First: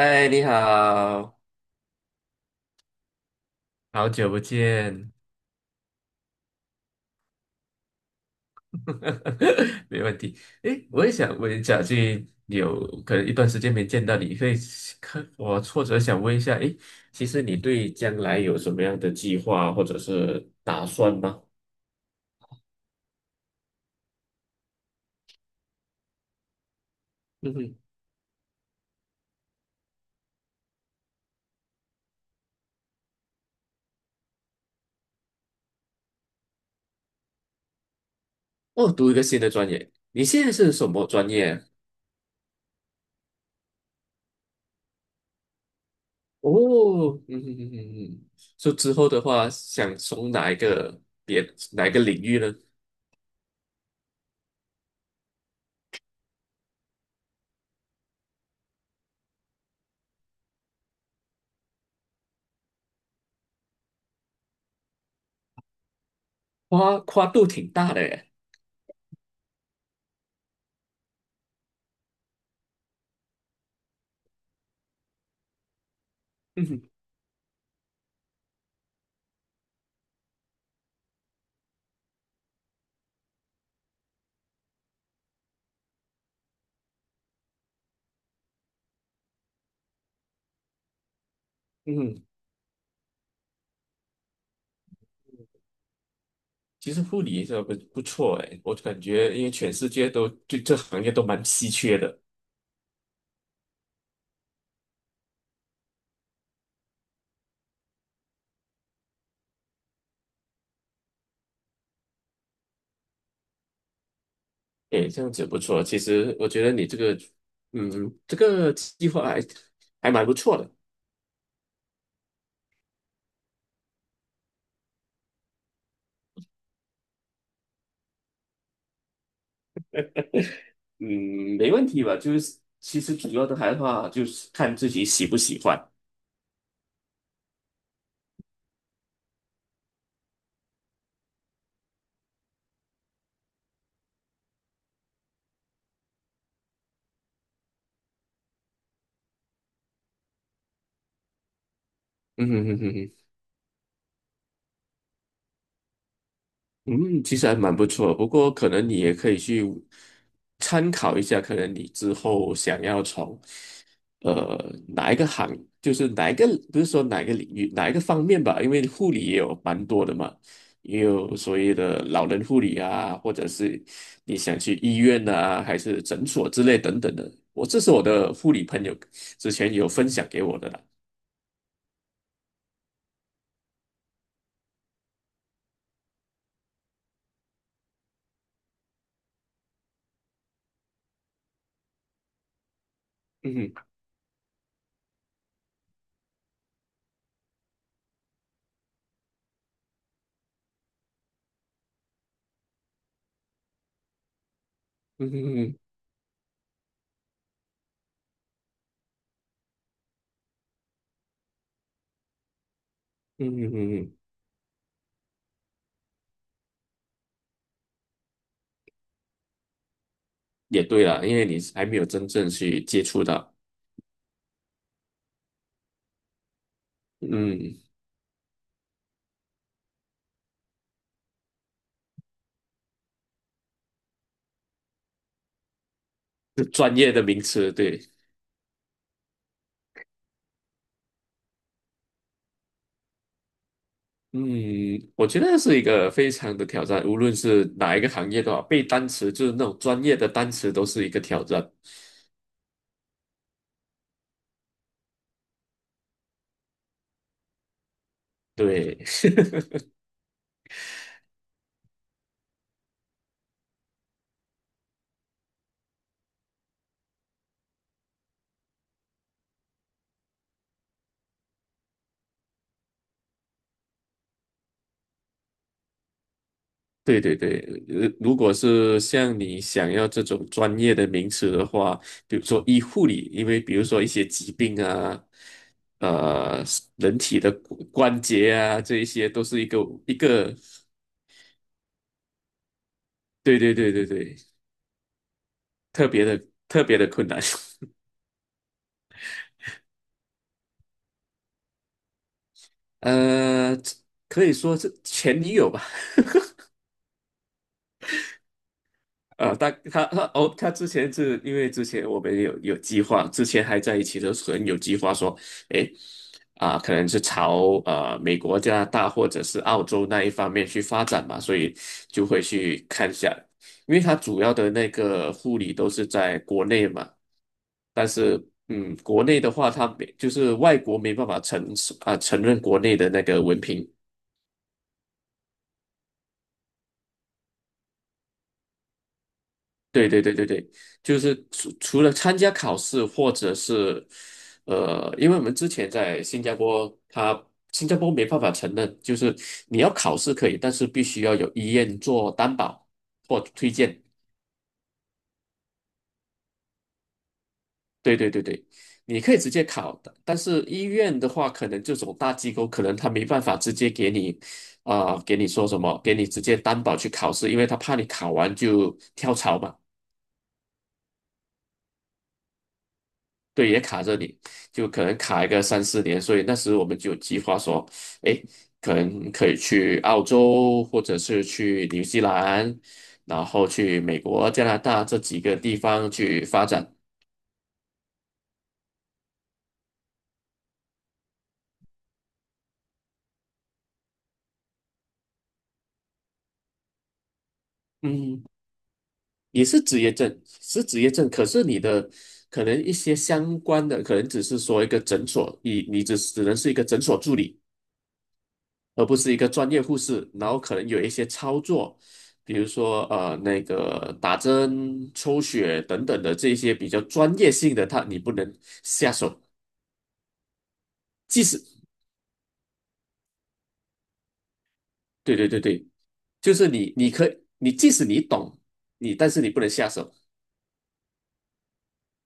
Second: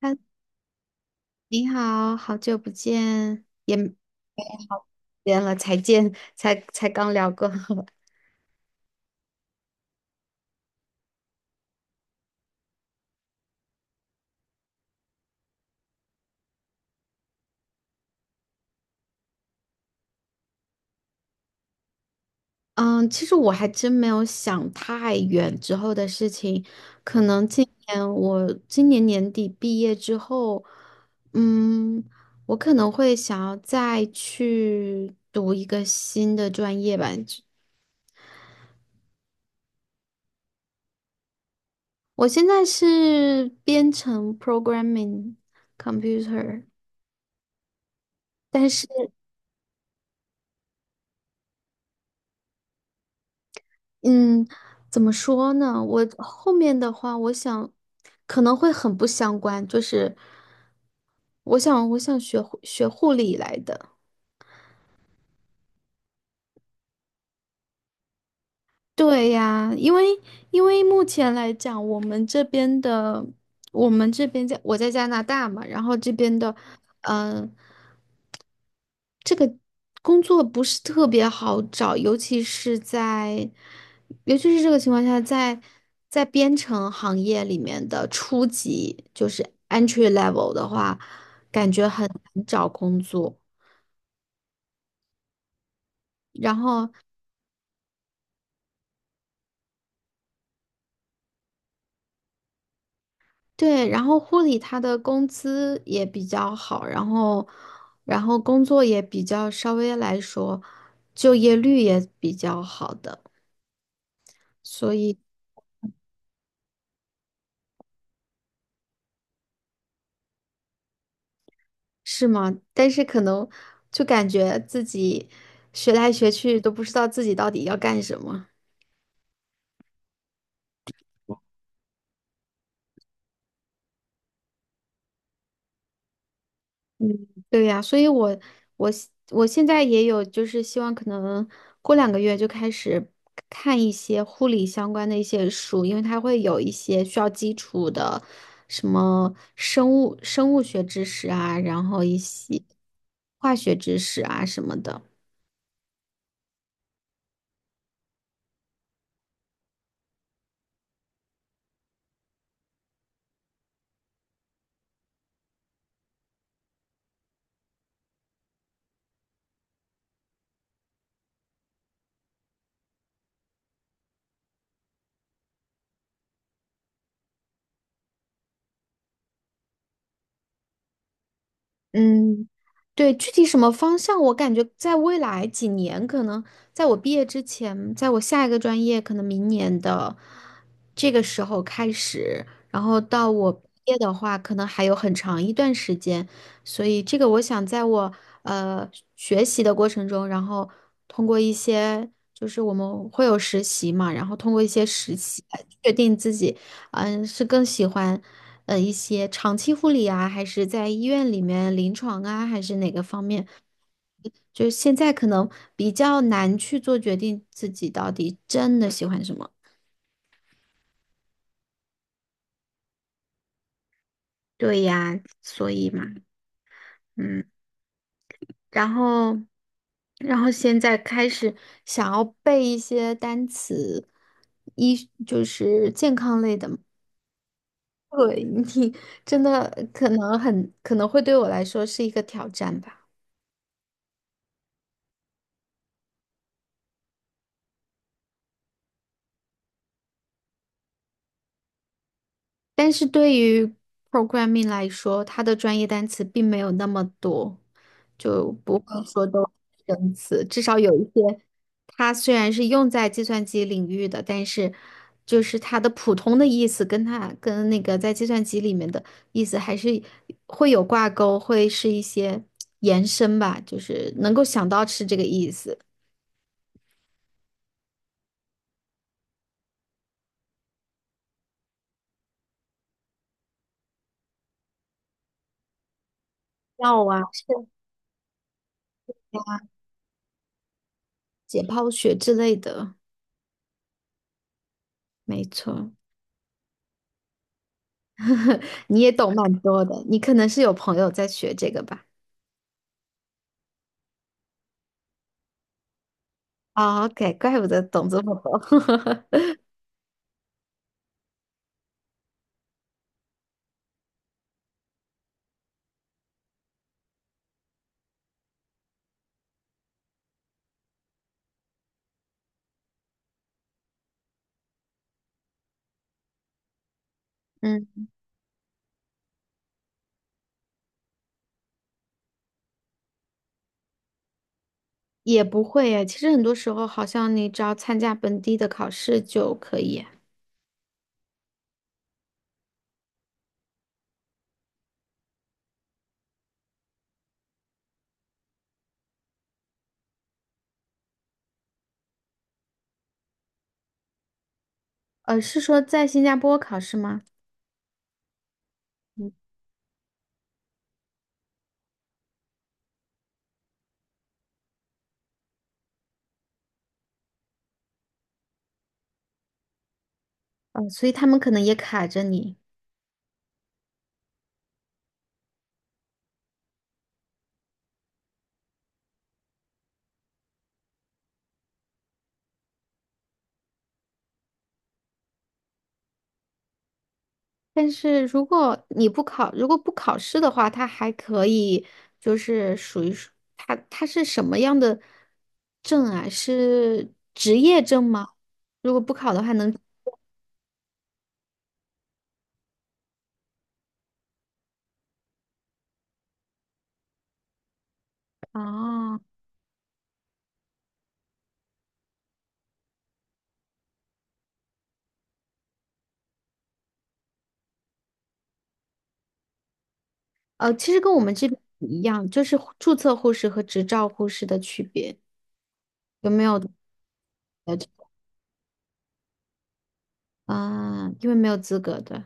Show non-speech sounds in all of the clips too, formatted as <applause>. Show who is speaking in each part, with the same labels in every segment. Speaker 1: 嗨，
Speaker 2: 你好，
Speaker 1: 你好，好久不见，也没 <laughs>
Speaker 2: 好久不见，
Speaker 1: 见了，才见，才刚聊过。<laughs>
Speaker 2: <laughs> 没问题。诶，我也想问，一下去有可能一段时间没见到你，会看我挫折，想问一下，诶，其实你对将来有什么样的计划或者是打算吗？
Speaker 1: 嗯，其实我还真没有想太远之后的事情，可能
Speaker 2: 嗯
Speaker 1: 今
Speaker 2: 哼。
Speaker 1: 年我年底毕业之后，嗯，我可能会想要再去读一个新的专业吧。
Speaker 2: 哦，读一个新的专业，你现在是什么专业啊？
Speaker 1: 我现在是编程 programming computer。
Speaker 2: 哦，嗯哼哼哼哼。
Speaker 1: 但
Speaker 2: 说
Speaker 1: 是。
Speaker 2: 之后的话，想从哪一个别哪一个领域呢？
Speaker 1: 嗯，怎么说呢？我后面的话，我想可能会很不相关，就是我想学护理来的。
Speaker 2: 跨度挺大的耶。
Speaker 1: 对呀，因为因为目前来讲，我们这边在我在加拿大嘛，然后这边的，
Speaker 2: 嗯哼
Speaker 1: 嗯。工作不是特别好找，尤其是这个情况下，在编程行业里面的初级，就是 entry level 的话，感觉
Speaker 2: 嗯
Speaker 1: 很
Speaker 2: 哼。
Speaker 1: 难找工作。然后
Speaker 2: 其实护理也是不错哎，我感觉因为全世界都对这行业都蛮稀缺的。
Speaker 1: 对，然后护理他的工资也比较好，然后工作也比较稍微来说，就业率也比较好的，所
Speaker 2: 哎，
Speaker 1: 以。
Speaker 2: 这样子不错。其实我觉得你这个，嗯，这个计划还蛮不错的。
Speaker 1: 是吗？但是可能就感觉自己学来学去都不知道自己到底要干什么。
Speaker 2: 嗯，没问题吧？就是其实主要的话就是看自己喜不喜欢。
Speaker 1: 嗯，对呀，所以我现在也有就是希望可能过两个月就开始看一些护理相关的一些书，因为它会有一些需要基础的什么生物学知识啊，然后一
Speaker 2: 嗯
Speaker 1: 些
Speaker 2: 哼哼哼哼。
Speaker 1: 化学知识啊什么的。
Speaker 2: 嗯，其实还蛮不错，不过可能你也可以去参考一下，可能你之后想要从呃哪一个行，哪一个，不是说哪一个领域，哪一个方面吧，因为护理也有蛮多的嘛，也有所谓的老人护理啊，或者是你想去医院啊，还是诊所之类等等的。我这是我的护理朋友之前有分享给我的啦。
Speaker 1: 嗯，对，具体什么方向，我感觉在未来几年，可能在我毕业之前，在我下一个专业，可能明年的这个时候开始，然后到我
Speaker 2: 嗯
Speaker 1: 毕
Speaker 2: 哼
Speaker 1: 业的话，可能还有很长一段时间，所以这个我想在我呃学习的过程中，然后通过一些就是我们会有实习嘛，然后通过一些实
Speaker 2: 嗯哼。
Speaker 1: 习来
Speaker 2: 嗯哼
Speaker 1: 确定自己。嗯，是更喜欢一些长期护理啊，还是在医院里面临床啊，还是哪个方面？
Speaker 2: 嗯哼。嗯哼。
Speaker 1: 就是现在可能比较难去做决定，自己到底真的喜欢什么。
Speaker 2: 也对啦，因为你还没有真正去接触到。
Speaker 1: 对呀，所以嘛，嗯，
Speaker 2: 嗯，
Speaker 1: 然后，然后现在开始想要背一些单词，一，就是健康类
Speaker 2: 是
Speaker 1: 的嘛
Speaker 2: 专业的名词，对。
Speaker 1: 对，你真的可能很可能会对我来说是一个挑战吧。
Speaker 2: 嗯，我觉得是一个非常的挑战，无论是哪一个行业的话，背单词就是那种专业的单词都是一个挑战。
Speaker 1: 但是对于 programming 来说，它的专业单词并没有那么多，就不
Speaker 2: 对。
Speaker 1: 会说
Speaker 2: <laughs>
Speaker 1: 都是生词。至少有一些，它虽然是用在计算机领域的，但是就是它的普通的意思跟它跟那个在计算机里面的意思还是会有挂钩，会是一些延伸吧，就是能够想到是这个意思。
Speaker 2: 对对对，如果是像你想要这种专业的名词的话，比如说医护理，因为比如说一些疾病啊，呃，
Speaker 1: 药
Speaker 2: 人
Speaker 1: 啊，
Speaker 2: 体的
Speaker 1: 是
Speaker 2: 骨关节啊，这一些都是一个，
Speaker 1: 解剖学之类的，
Speaker 2: 对对对对对，
Speaker 1: 没错。
Speaker 2: 特别的特别的困难。<laughs>
Speaker 1: <laughs> 你也懂蛮多的，你可能是有朋友在学这个吧？
Speaker 2: 呃，可以说是前女友吧。
Speaker 1: 哦，OK，怪不得懂这么多。<laughs>
Speaker 2: 他哦，他之前是因为之前我们有计划，之前还在一起的时候有计划说，诶，啊、可能是朝美国、加拿大或者是澳洲那一方面去发展嘛，所以就会去看一下，因为他主要的那个护理都是在国内嘛，
Speaker 1: 嗯，
Speaker 2: 但是嗯，国内的话，他没就是外国没办法承啊、承认国内的那个文凭。
Speaker 1: 也不会诶，其实很多时候，好像你只要参加本地的考试就可以。
Speaker 2: 对对对对对，就是除了参加考试，或者是，因为我们之前在新加坡，新加坡没办法承认，就是你要考试可以，但是必须要有医院做担保或推荐。
Speaker 1: 呃，是说在新加坡考试吗？
Speaker 2: 对对对对，你
Speaker 1: 嗯，
Speaker 2: 可以直接考的，但是医院的话，可能这种大机构可能他没办法直接给你，啊、给你说什么，给你直接担保去考试，因为他怕你考完就跳槽嘛。
Speaker 1: 呃，所以他们可能也卡着你。
Speaker 2: 对，也卡着你，就可能卡一个三四年，所以那时我们就有计划说，哎，可能可以去澳洲，或者是去新西兰，然后去美国、加拿大这几个地方去发展。
Speaker 1: 但是如果你不考，如果不考试的话，他还可以，就是属于是他是什么样的证啊？是职业证吗？
Speaker 2: 嗯，
Speaker 1: 如果不考的话，
Speaker 2: 也
Speaker 1: 能
Speaker 2: 是职业证，是职业证，可是你的可能一些相关的，可能只是说一个诊所，你只能是一个诊所助理。而不
Speaker 1: 哦，
Speaker 2: 是一个专业护士，然后可能有一些操作，比如说那个打针、抽血等等的这些比较专业性的，他你不能下手。
Speaker 1: 呃，其实跟我们
Speaker 2: 即
Speaker 1: 这边
Speaker 2: 使
Speaker 1: 一样，就是注册护士和执照护士的区别，
Speaker 2: 对对对对，
Speaker 1: 有没
Speaker 2: 就
Speaker 1: 有
Speaker 2: 是你
Speaker 1: 呃？
Speaker 2: 即使你懂你，但是你不能下手。
Speaker 1: 啊、因为没有资格的，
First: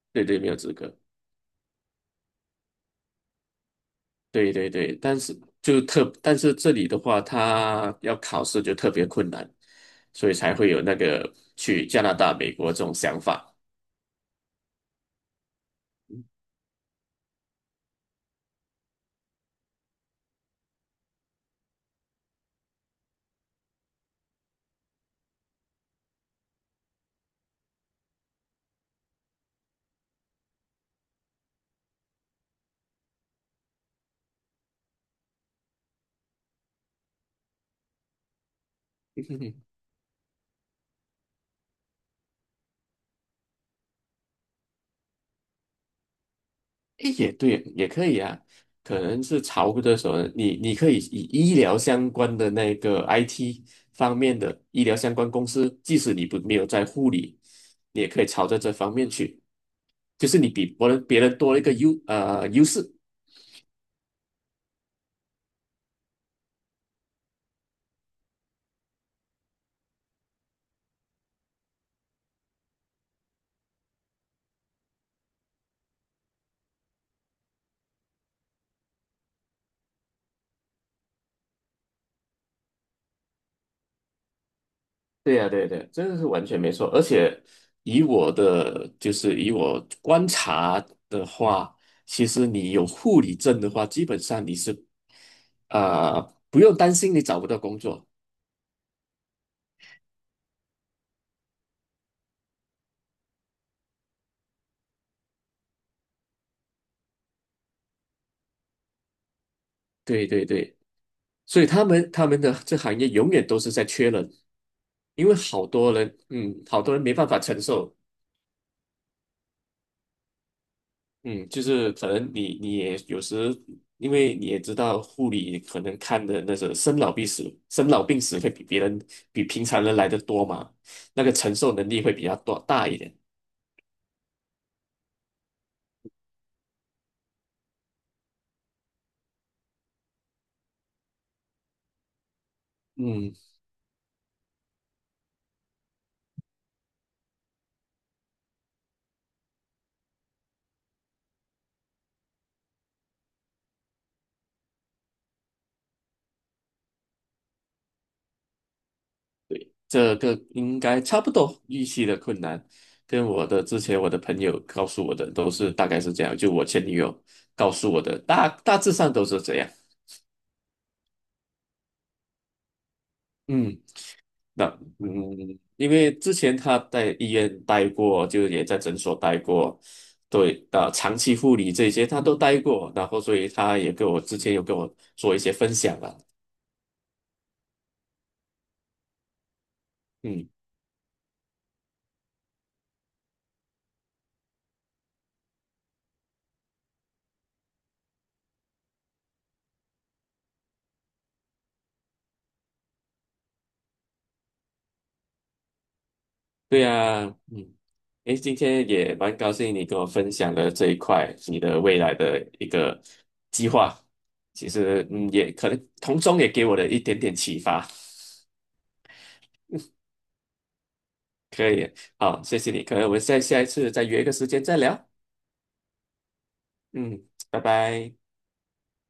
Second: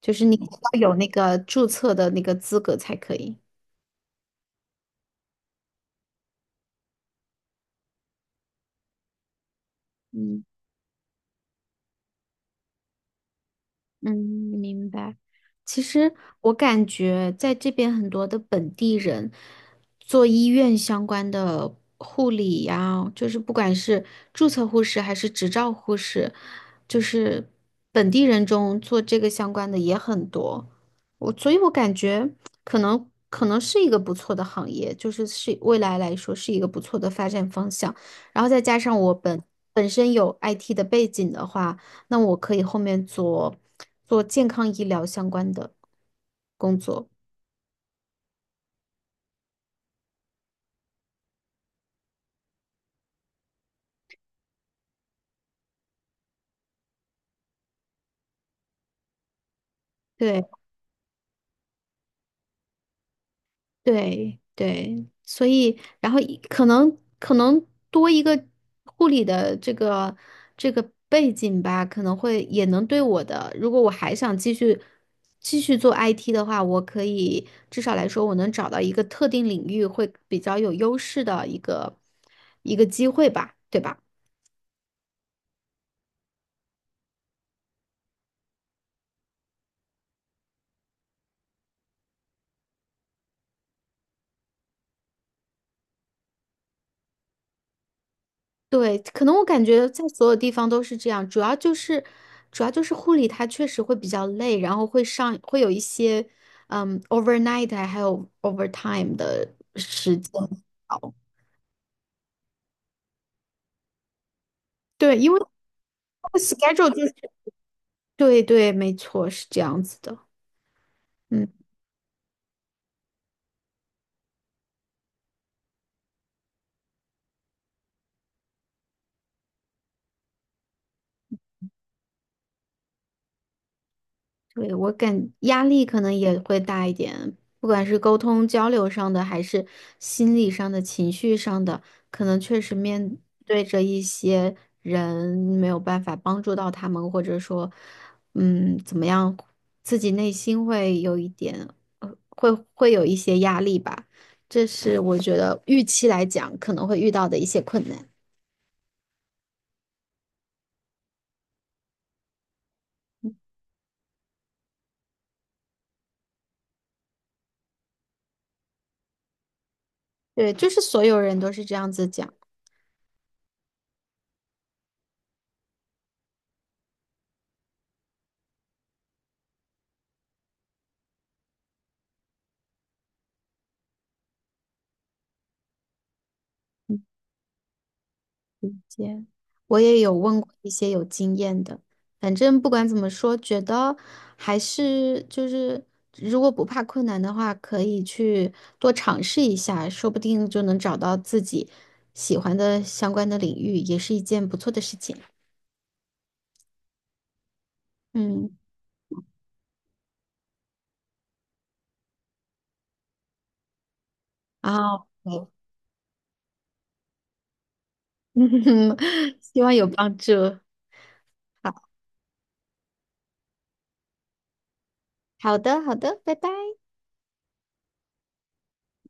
Speaker 1: 就
Speaker 2: 对
Speaker 1: 是你
Speaker 2: 对，没有资
Speaker 1: 要
Speaker 2: 格。
Speaker 1: 有那个注册的那个资格才可以。
Speaker 2: 对对对，但是但是这里的话，他要考试就特别困难，所以
Speaker 1: 嗯。
Speaker 2: 才会有那个去加拿大、美国这种想法。
Speaker 1: 嗯，明白。其实我感觉在这边很多的本地人做医院相关的护理呀，就是不管是注册护士还是执照护士，就是本地人中做这个相关的也很多。我，所以我感觉可能是一个不错的行业，就是是未来来说是一个不错的发展方向。然后再加上
Speaker 2: <laughs>
Speaker 1: 本身有 IT 的背景的话。那我可以后面做健康医疗相关的工作。
Speaker 2: 诶也对，也可以啊。可能是潮的时候，你可以以医疗相关的那个 IT 方面的医疗相关公司，即使你不没有在护理，你也可以朝着这方面去，就是你
Speaker 1: 对
Speaker 2: 比别人多了一个优势。
Speaker 1: 对对，所以然后一可能多一个护理的这个背景吧，可能会也能对我的，如果我还想继续做 IT 的话，我可以至少来说，我能找到一个特定领域会比较有优势的一个机会吧，对吧？
Speaker 2: 对呀，对呀对呀，这个是完全没错。而且以我观察的话，其实你有护理证的话，基本上你是呃不用担心你找不到工作。
Speaker 1: 对，可能我感觉在所有地方都是这样，主要就是护理它确实会比较累，然后会上会有一些，嗯，overnight 啊还有 overtime 的时
Speaker 2: 对
Speaker 1: 间。
Speaker 2: 对对。所以他们这行业永远都是在缺人，
Speaker 1: 对，
Speaker 2: 因
Speaker 1: 因
Speaker 2: 为
Speaker 1: 为
Speaker 2: 好多人，
Speaker 1: 它的
Speaker 2: 嗯，好
Speaker 1: schedule
Speaker 2: 多人
Speaker 1: 就
Speaker 2: 没
Speaker 1: 是，
Speaker 2: 办法承受。
Speaker 1: 对对，没错，是这样子的。嗯。
Speaker 2: 嗯，就是可能你你也有时，因为你也知道护理可能看的那种生老病死，生老病死会比别人比平常人来的多嘛，那个承受能力会比较多大一点。
Speaker 1: 对，我感压力可能也会大一点，不管是沟通交流上的，还是心理上的、情绪上的，可能确实面
Speaker 2: 嗯，
Speaker 1: 对着一些人没有办法帮助到他们，或者说，嗯，怎么样，自己内心会有一点，会有一些压力吧。这是我觉得预期来讲可能会遇到的一些困难。
Speaker 2: 这个应该差不多预期的困难，跟我之前朋友告诉我的都是大概是这样，就我前女友告诉我的大大致上都是这样。
Speaker 1: 对，就是所有人都是这样子讲。
Speaker 2: 嗯，那嗯，因为之前他在医院待过，就也在诊所待过，对，长期护理这些他都待过，然后所以他也跟我之前有跟我做一些分享了。
Speaker 1: 理解，我也有问
Speaker 2: 嗯，
Speaker 1: 过一些有经验的，反正不管怎么说，觉得还是就是，如果不怕困难的话，可以去多尝试一下，说不定就能找到自己喜欢的相关的领域，也是一件不错的事情。
Speaker 2: 对呀。嗯，诶，今
Speaker 1: 嗯，
Speaker 2: 天也蛮高兴你跟我分享了这一块你的未来的一个计划，其
Speaker 1: 啊，
Speaker 2: 实嗯，
Speaker 1: 对
Speaker 2: 也可能从中也给我的一点点启发。
Speaker 1: <laughs> 希望有帮助。
Speaker 2: 可以，好，谢谢你，可能我们下一次再约一个时间再聊。
Speaker 1: 好的，好的，拜拜。
Speaker 2: 嗯，拜拜。